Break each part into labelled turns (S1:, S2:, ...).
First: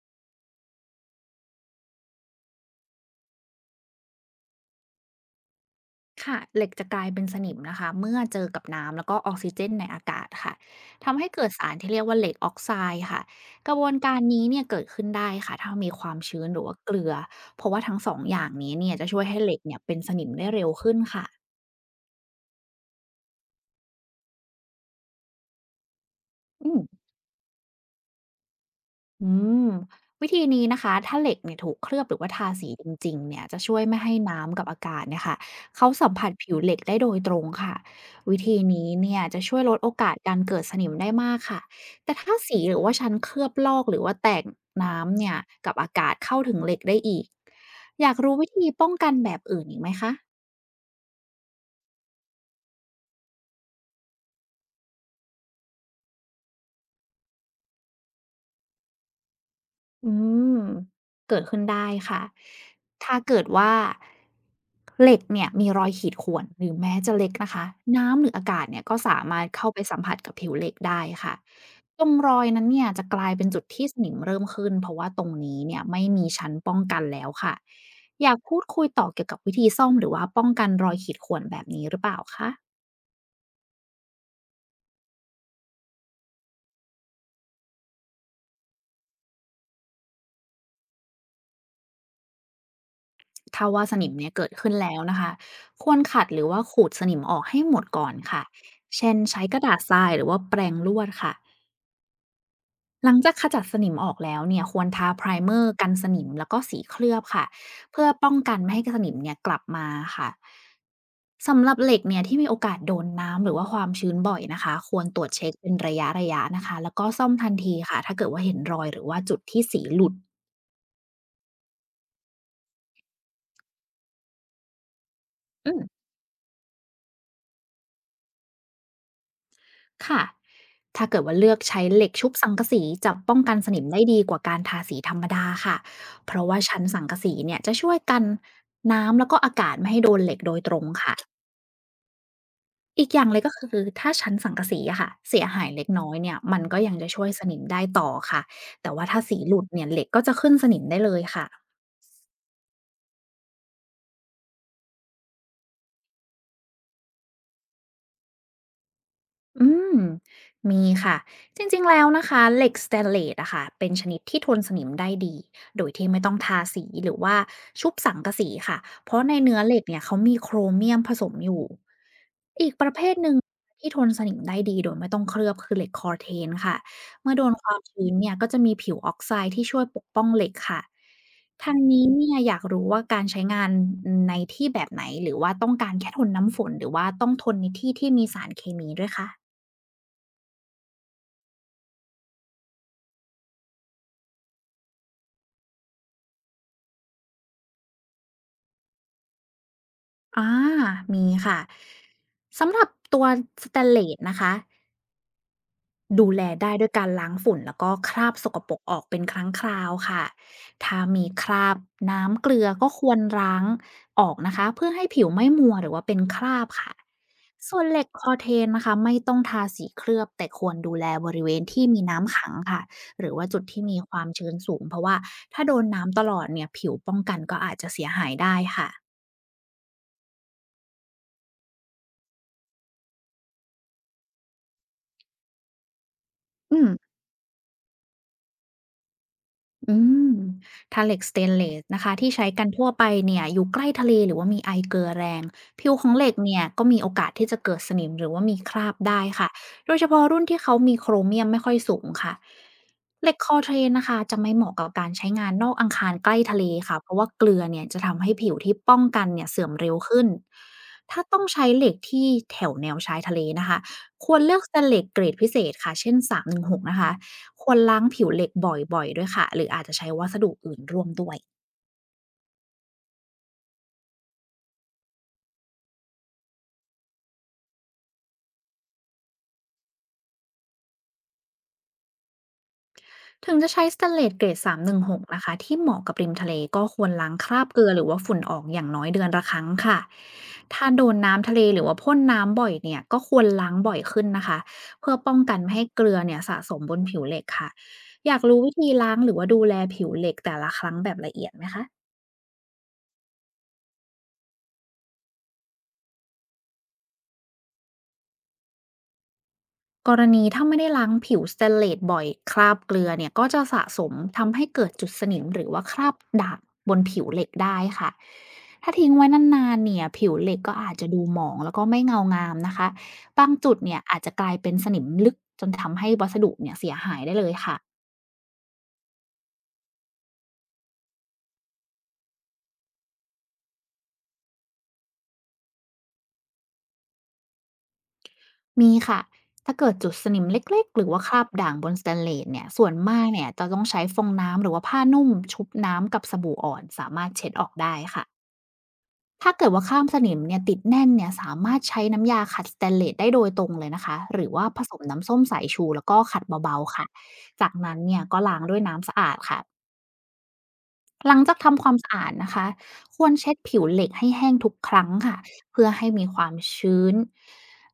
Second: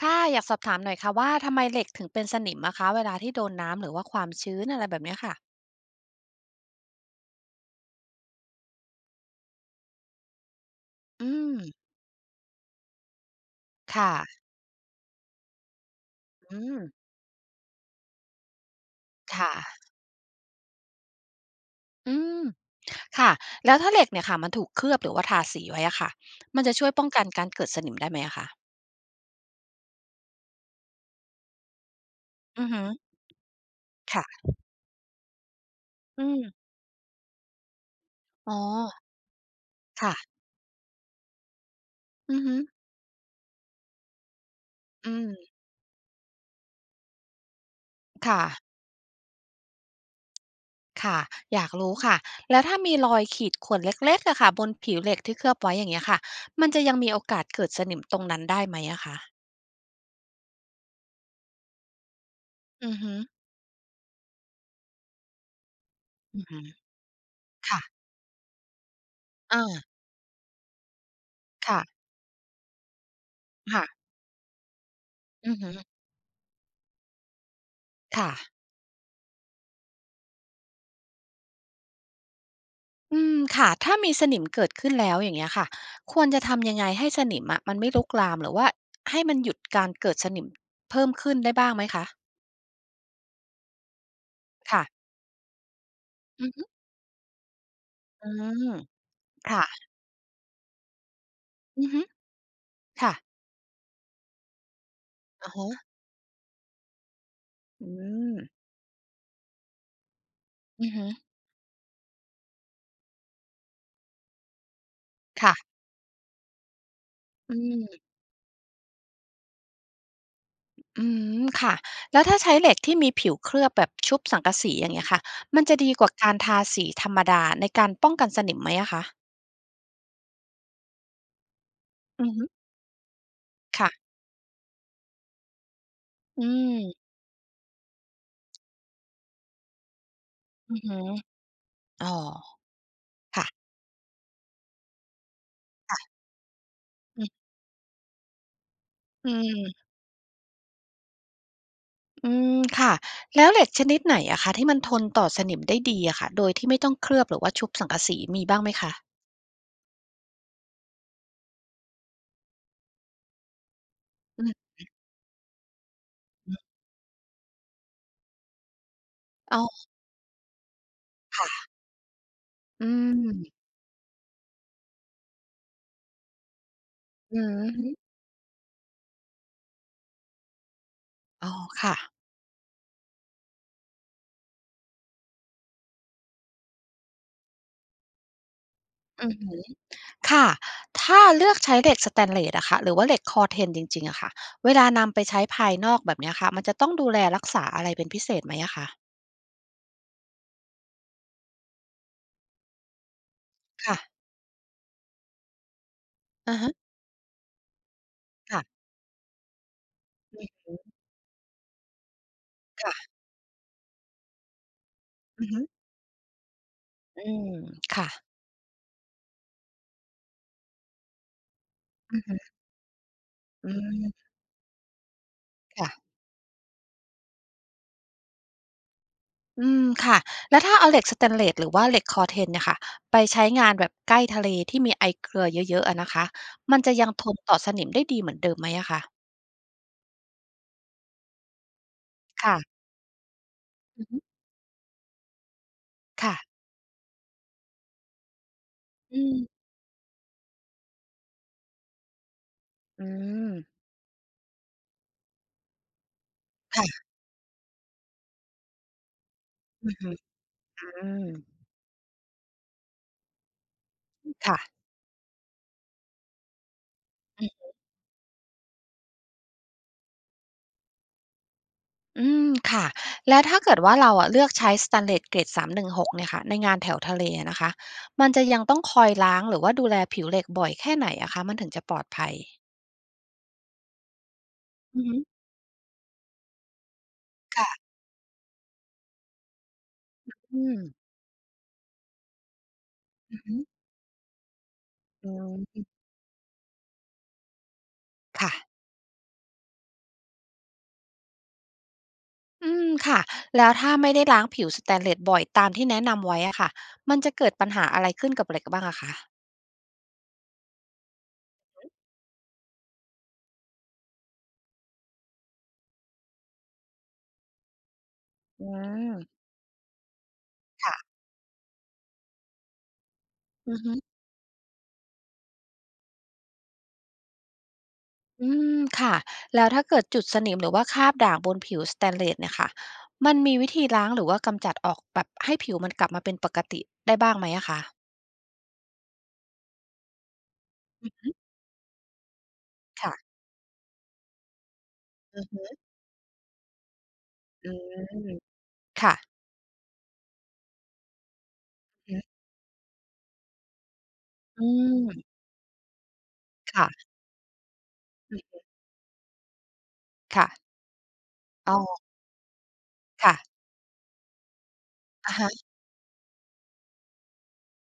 S1: ค่ะอยากสอบถามหน่อยค่ะว่าทำไมเหล็กถึงเป็นสนิมอะคะเวลาที่โดนน้ำหรือว่าความชื้นอะไรแบบเนี้ยค่ะ
S2: ค่ะเหล็กจะกลายเป็นสนิมนะคะเมื่อเจอกับน้ำแล้วก็ออกซิเจนในอากาศค่ะทำ
S1: อื
S2: ให้เกิด
S1: ม
S2: สารที่เรียกว่าเหล็กออกไซด์ค่ะกระบวน
S1: ค่ะ
S2: การนี้เนี่ยเกิดขึ้นได้ค่ะถ้ามีความชื้นห
S1: อื
S2: รือว่า
S1: ม
S2: เกลือเพราะว่าทั้งสองอย่างนี้เนี่ยจะช่วยให้เหล็กเนี่ย
S1: ค่ะ
S2: เป็นสนิมได้เร็วขึ้นค่ะ
S1: อืมค่ะแล้วถ้าเหล็กเนี่ยค่ะมันถูกเคลือบหรือว่าทาสีไว้อะค่ะ มัน
S2: อื
S1: จะ
S2: ม
S1: ช่วยป้องกันการเกิดสนิมได้ไหมอะคะ
S2: อืมวิธีนี้นะคะถ้าเหล็กเนี่ยถูกเคลือบหรือว่าทา
S1: อือ
S2: สี
S1: ฮึ
S2: จริงๆเนี่ยจะช่วยไม่ให้
S1: ค่ะ
S2: น้ำกับอากาศเนี่ยค่ะเขาสัม
S1: อื
S2: ผัสผิว
S1: ม
S2: เหล็กได้โดยตรงค่ะวิ
S1: อ๋อ
S2: ธีนี้เนี่ยจะช่วยลดโอกาส
S1: ค่ะ
S2: การเกิดสนิมได้มากค่ะแต่ถ้า
S1: อือฮึ
S2: สีหรือว่าชั้นเคลือบลอกหรือว่าแตก
S1: อื
S2: น้ำ
S1: ม
S2: เนี่ยกับอากาศเข้าถึงเหล็กได้อีกอยากรู้
S1: ค่ะ
S2: วิธีป้องกันแบบอื่นอีกไหมคะ
S1: ค่ะอยากรู้ค่ะแล้วถ้ามีรอยขีดข่วนเล็กๆอะค่ะบนผิวเหล็กที่เคลือบไว้อย่างเงี้ยค่ะมันจะยังมีโอกาสเกิดสนิมตรงนั้นได้ไหมอะคะ
S2: อืมเกิดขึ้นได้ค่ะ
S1: อือฮึ
S2: ถ้าเกิดว่าเหล็กเนี่ยมีรอยขีดข่ว
S1: อือ
S2: น
S1: ฮึ
S2: หรือแม้จะเล็กนะคะ
S1: ค่ะ
S2: น้ำหรืออากาศเนี่ยก็สามารถ
S1: อา
S2: เข้าไปสัมผัสกับผิวเหล็กได้ค่ะ
S1: ค่ะ
S2: ตรงรอยนั้นเนี่ยจะกลายเป็นจุดที่ส
S1: ค่ะ
S2: นิมเริ่มขึ้นเพราะว่าตรง
S1: อือ
S2: นี้
S1: ฮึ
S2: เนี่ยไม่มีชั้นป้องกันแล้วค่ะอ
S1: ค่ะ
S2: ยากพูดคุยต่อเกี่ยวกับวิธีซ่อมหรือว่าป้องกันรอยขีดข่วนแบบนี้หรือเปล่าคะ
S1: อืมค่ะถ้ามีสนิมเกิดขึ้นแล้วอย่างเงี้ยค่ะควรจะทำยังไงให้สนิมอะมันไม่ลุกลามหรือว่าให้มันหยุดการเกิดสนิมเพิ่มขึ้นได้บ้างไหมคะ
S2: ถ้าว่าสนิมเนี่ยเกิดขึ้น
S1: ค่ะ
S2: แล้วนะคะควรขัดหรื
S1: อื
S2: อ
S1: อ
S2: ว่า
S1: ฮึ
S2: ขูดสนิมออกให้หมดก่อน
S1: อื
S2: ค่ะ
S1: ม
S2: เช่นใช้กระดาษ
S1: ค่ะ
S2: ทรายหรือว่าแปรงลวดค่ะ
S1: อือฮึ
S2: ห
S1: ค่ะ
S2: ลังจากขจัดสนิมออกแล้วเนี่ยควรทาไพร
S1: อะ
S2: เมอ
S1: ฮะ
S2: ร์กันสนิมแล้วก็สีเคลือบค่ะ
S1: อื
S2: เพื่อป้อ
S1: ม
S2: งกันไม่ให้สนิมเนี่ยกลับมาค่ะ
S1: อือฮึ
S2: สำหรับเหล็กเนี่ยที่มีโอกาสโดนน้ำหรือว่าความชื้นบ่อยนะคะควรตรวจเช็
S1: ค่ะ
S2: คเป็นระยะระยะนะคะแล้วก็ซ่อมทั
S1: อื
S2: นทีค่ะ
S1: ม
S2: ถ้าเกิดว่าเห็นรอยหรือว่าจุดที่สีหลุด
S1: อืมค่ะแล้วถ้าใช้เหล็กที่มีผิวเคลือบแบบชุบสังกะสีอย่างเงี้ยค่ะมัน
S2: อื
S1: จะดีก
S2: ม
S1: ว่าการทาสีธรรมดาในการป้องกันสนิมไหมอะคะ
S2: ค่ะ ถ้าเกิดว่าเลือกใช้เหล็ก
S1: อื
S2: ชุ
S1: อ
S2: บ
S1: ฮึ
S2: สังกะสีจะป้องกันสนิมได้
S1: ค่ะ
S2: ดีกว่าการทาสีธรรมดาค่ะ เพ
S1: อื
S2: ราะว่าชั้นสั
S1: ม
S2: งกะสีเนี่ยจะช่วยกันน้ำแล้วก็อากาศไม่ให้โดนเหล็กโดยต
S1: อื
S2: ร
S1: อ
S2: ง
S1: ฮึ
S2: ค่ะ
S1: อ๋อ
S2: อีกอย่างเลยก็
S1: ค่ะ
S2: คือถ้าชั้นสังกะสีอะค่ะเสียหายเล็กน้อยเนี่ยมันก็ยังจะ
S1: อื
S2: ช่วยส
S1: ม
S2: นิมได้ต่อค่ะ แต่ว่าถ้า
S1: อื
S2: สีหลุด
S1: ม
S2: เนี่ยเหล็กก็จะขึ้นสนิมได้เลยค่ะ
S1: อืมค่ะ แล้วเหล็กชนิดไหนอะคะที่มันทนต่อสนิมได้ดีอะค่ะ โดยที่ไม่ต้องเคลือบหรือว่าชุบสังกะสีมีบ้างไหมคะ
S2: อืมมีค่ะจริงๆแล้วนะคะเหล็กสเตนเลสอะค่ะเป็นชนิดที่
S1: อือ
S2: ท
S1: ฮึ
S2: นสนิมได้ดีโดยที่ไม่ต้องทาสีหรือว่าชุบสังกะสีค่ะเพราะใน
S1: อ๋
S2: เนื้อเหล็
S1: อ
S2: กเนี่ยเขามีโครเมียมผสมอ
S1: ค่ะ
S2: ยู่อีกป
S1: อื
S2: ระเภทหนึ่ง
S1: ม
S2: ที่ทนสนิมได้ดีโดยไม่ต้องเคลือบคือเหล็กคอร์เทนค่ะเมื่อ
S1: อื
S2: โด
S1: อ
S2: นค
S1: อ
S2: วาม
S1: ฮึ
S2: ชื้นเนี่ยก็จะมีผิวออกไซด์ที่ช่วยปกป้องเหล็กค่ะ
S1: อ๋อ
S2: ทาง
S1: ค่ะ
S2: นี้เนี่ยอยากรู้ว่าการใช้งานในที่แบบไหนหรือว่าต้องการแค่ทนน้ำฝนหรือว่าต้องทนในที่ที่มีสารเคมีด้วยคะ
S1: อือฮึค่ะ ถ้าเลือกใช้เหล็กสแตนเลสอะค่ะหรือว่าเหล็กคอร์เทนจริงๆอะค่ะเวลานำไปใช้ภายนอกแบบเนี้ยค่ะมันจะต้องดูแลรักษาอะไรเป็นพิเศษไหมอะคะ
S2: อามีค่ะสำหรับตัวสเตนเลส
S1: ค่ะ
S2: นะคะดูแล
S1: อะฮะ
S2: ได้ด้วยการล้างฝุ่นแล้วก็คราบสกปรก
S1: ค่ะ
S2: ออกเป็นครั้งคราวค่ะ
S1: อืม
S2: ถ้ามีคราบน้ำเกลือก็ค
S1: ค่ะ
S2: วรล้างออกนะคะเพื่อให้ผิว
S1: อื
S2: ไม่
S1: อฮึ
S2: มัวหรือว่าเป็นคราบค่ะ
S1: อืม
S2: ส่วนเหล็
S1: ค่ะ
S2: กคอเทนนะคะไม่ต้องทาสีเคลือบแต่ควรดูแลบริเวณที่มี
S1: อือฮึ
S2: น้ำขังค่ะหรือว่าจุด
S1: อื
S2: ที่มีค
S1: ม
S2: วามชื้นสูงเพราะว่าถ้าโดน
S1: ค่ะ
S2: น้ำตลอดเนี่ยผิวป้องกันก็อาจจะเสียหายได้ค่ะ
S1: อืมค่ะแล้วถ้าเอาเหล็กสแตนเลสหรือว่าเหล็ก Corten เทนเนี่ยค่ะไปใช้งานแบบใกล้ทะเลที่มีไอเกลือเยอะๆอะนะคะมั
S2: อื
S1: น
S2: ม
S1: จะยังทนต่อสนิมได้ดีเหมือนเดิมไหมอะคะ
S2: อืมถ้าเหล็กสเตนเลสนะคะที่ใช้
S1: ค่ะ
S2: กันทั่วไปเนี่ยอยู่ใกล้
S1: อือ
S2: ทะเล
S1: ฮึ
S2: หรือว่ามีไอเกลือแรงผิวของเหล็
S1: ค่ะ
S2: กเนี่ยก็มีโอกาสที่จะเกิดสนิมหรือว่ามีคราบ
S1: อื
S2: ได้ค่ะ
S1: ม
S2: โดยเฉพาะรุ่นที่เขามีโครเมียมไม่ค่อยสูงค่ะ
S1: อื
S2: เหล็ก
S1: ม
S2: คอเทรนนะคะจะไม่เหมาะกับการใช้งานนอกอังคารใกล้ทะเลค่ะ
S1: ค่ะ
S2: เพราะว่าเกลือเนี่ยจะทำให้ผิวที่ป้องกันเนี่ยเสื่อม
S1: อื
S2: เร็
S1: อ
S2: ว
S1: ฮึ
S2: ขึ้น
S1: อื
S2: ถ้า
S1: ม
S2: ต้องใช้เหล็กที่แถวแนวชายทะเลนะคะควรเลือกสเต
S1: ค่ะ
S2: นเลสเกรดพิเศษค่ะเช่นสามหนึ่งหกนะคะ
S1: อืม
S2: ควรล้างผิวเหล็กบ่อยๆ ด้วยค่ะ หรืออาจจะใช้วัสดุอื่นร่วมด้วย
S1: ค่ะแล้วถ้าเกิดว่าเราอะเลือกใช้สแตนเลสเกรด316เนี่ยค่ะในงานแถวทะเลอะนะคะมันจะยังต้องคอยล้างหรือว่าดูแลผิวเหล็กบ่อยแค่ไหนอะคะมันถึงจะปลอดภัย
S2: ถึงจะใช้สเตนเลสเกรด
S1: อือ
S2: 316
S1: ฮึ
S2: นงหกนะคะ ที่เหมาะกับริมทะเลก็ควรล้างคราบเก
S1: ค่ะ
S2: ลือหรือว่าฝุ่นออกอย่างน้อยเดือนละครั้งค่ะ
S1: อืม
S2: ถ้าโดนน้ำทะเลหรือว่าพ่นน้ำบ่อยเนี่ยก็ค
S1: อื
S2: ว
S1: อ
S2: ร
S1: ฮึ
S2: ล้างบ่อยขึ้นนะคะ เพื่อ
S1: อื
S2: ป้องกันไม่ให้
S1: ม
S2: เกลือเนี่ยสะสมบนผิวเหล็กค่ะ อยาก
S1: ค่ะ
S2: รู้วิธีล้างหรือว่าดูแลผิวเหล็กแต่ละครั้งแบบละเอียดไหมคะ
S1: อืมค่ะแล้วถ้าไม่ได้ล้างผิวสเตนเลสบ่อยตามที่แนะนำไว้อะค่ะมันจะเกิดปัญหาอะไรขึ้นกับเหล็กบ้างอะคะ
S2: กรณีถ้าไม่ได้ล้างผิวสเตนเลสบ่อยคราบเกลือเนี่ยก็จะสะสมทำให้เกิดจุดสนิมหรือว่าคราบด่างบนผิวเหล็กได้ค่ะ
S1: อื
S2: ถ้าทิ้ง
S1: ม
S2: ไว้นานๆเนี่ยผิวเหล็กก็อาจจะ
S1: ค่ะ
S2: ดูหมองแล้วก็ไม่เงางามนะคะบางจุ
S1: อื
S2: ด
S1: อฮึ
S2: เนี่ยอาจจะกลายเป็นสนิมลึกจนทำให้วัสดุเนี่ยเสียหายได้เลยค่ะ
S1: อืมค่ะแล้วถ้าเกิดจุดสนิมหรือว่าคราบด่างบนผิวสเตนเลสเนี่ยค่ะมันมีวิธีล้างหรือว่ากำจัดออกแบบให้ผิวมันกลับมาเป็นปกติได้บ้างไหมอะคะ
S2: มีค่ะถ้าเกิดจุดสนิมเล็กๆหรื
S1: อื
S2: อว่าค
S1: ม
S2: ราบด่างบนสเตนเลสเนี่ยส่วน
S1: ค่ะ
S2: มากเนี่ยจะต้องใช้ฟองน้ำหรือว่าผ้านุ่ม
S1: อือฮึ
S2: ชุบน้ำกับสบู่อ่อนสามารถเช็ดอ
S1: อื
S2: อกได้ค่ะ
S1: มค่ะ
S2: ถ้าเกิดว่าข้ามสนิมเนี่ยติดแน่นเนี่ยสามารถใช้
S1: อือฮึ
S2: น้ำยาขัดสเตนเลสได้โดยตรงเลยนะคะหรือ
S1: อื
S2: ว่าผสม
S1: ม
S2: น้ำส้มสายชูแล้วก็ขัดเบาๆค่ะ
S1: ค่ะ
S2: จากนั้นเนี่ยก็ล้างด้วยน้ำสะอาดค่ะ
S1: ค่ะ
S2: หลังจาก
S1: อ๋
S2: ทำความ
S1: อ
S2: สะอาดนะคะคว
S1: ค่
S2: รเช็ดผิวเหล็กให้แห้งทุกครั้งค่ะ
S1: ะ
S2: เพื่อให้มีความชื้น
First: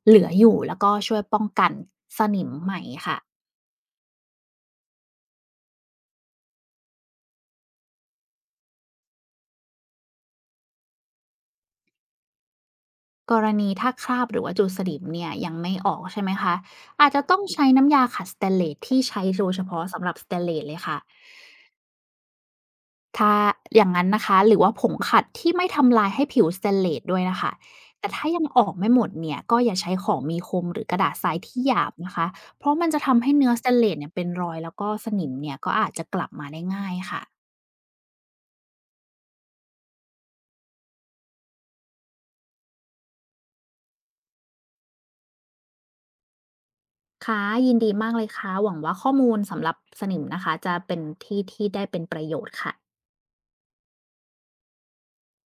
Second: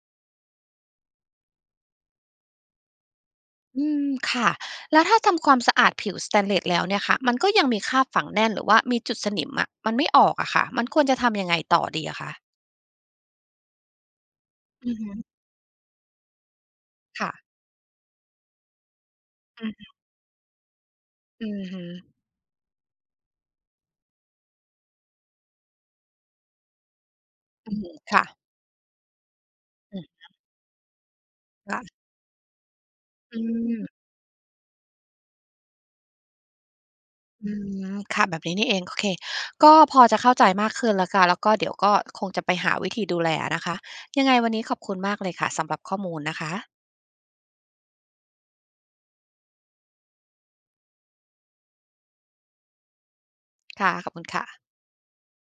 S2: เหลืออยู่แล้วก็ช่วยป้องกันสนิมใหม่ค่ะ
S1: อืมค่ะแล้วถ้าทำความสะอาดผิวสเตนเลสแล้วเนี่ยค่ะมันก็ยังมีคราบฝังแน่นหรือว่ามีจุดสนิมอะมันไม่ออกอะค่ะมันควรจะทำยังไงต่อดีอะคะ
S2: กรณีถ้าคราบหรือว่าจุดส
S1: อือ
S2: นิม
S1: ฮึ
S2: เนี่ยยังไม่ออกใช่ไหมคะอาจจะ
S1: ค่ะ
S2: ต้องใช้น้ำยาขัดสเตนเลสที่ใช้โดยเฉ
S1: อือ
S2: พาะ
S1: ฮึ
S2: สำหรับสเตนเลสเลยค่ะ
S1: อือฮึ
S2: ถ้าอย่างงั้นนะคะหรือว่าผงขัดที่ไม่ทำลายให้ผิวสเตนเลสด้วยนะคะ
S1: อือฮึ
S2: แต่
S1: ค่ะ
S2: ถ้ายังออกไม่หมดเนี่ยก็อย่าใช้
S1: อื
S2: ของ
S1: ม
S2: มีคมหรือกระดาษทรายที่หยาบ
S1: ค่ะ
S2: นะคะเพราะมันจะทำให้
S1: อื
S2: เนื้อสเตนเล
S1: ม
S2: สเนี่ยเป็นรอยแล้วก็สนิมเนี่ยก็อาจจะกลับมาได้ง่ายค่ะ
S1: อืมค่ะแบบนี้นี่เองโอเคก็พอจะเข้าใจมากขึ้นแล้วค่ะแล้วก็เดี๋ยวก็คงจะไปหาวิธีดูแลอะนะคะยังไงวันนี้ขอบคุณมากเลยค่ะสำหรับข้อมูลนะคะ
S2: ค่ะยินดีมากเลยค่ะหวังว่าข้อมูลสำหรับสนิมนะคะจะเป็นที่ที่ได้เป็นประโยชน์ค่ะ
S1: ค่ะขอบคุณค่ะ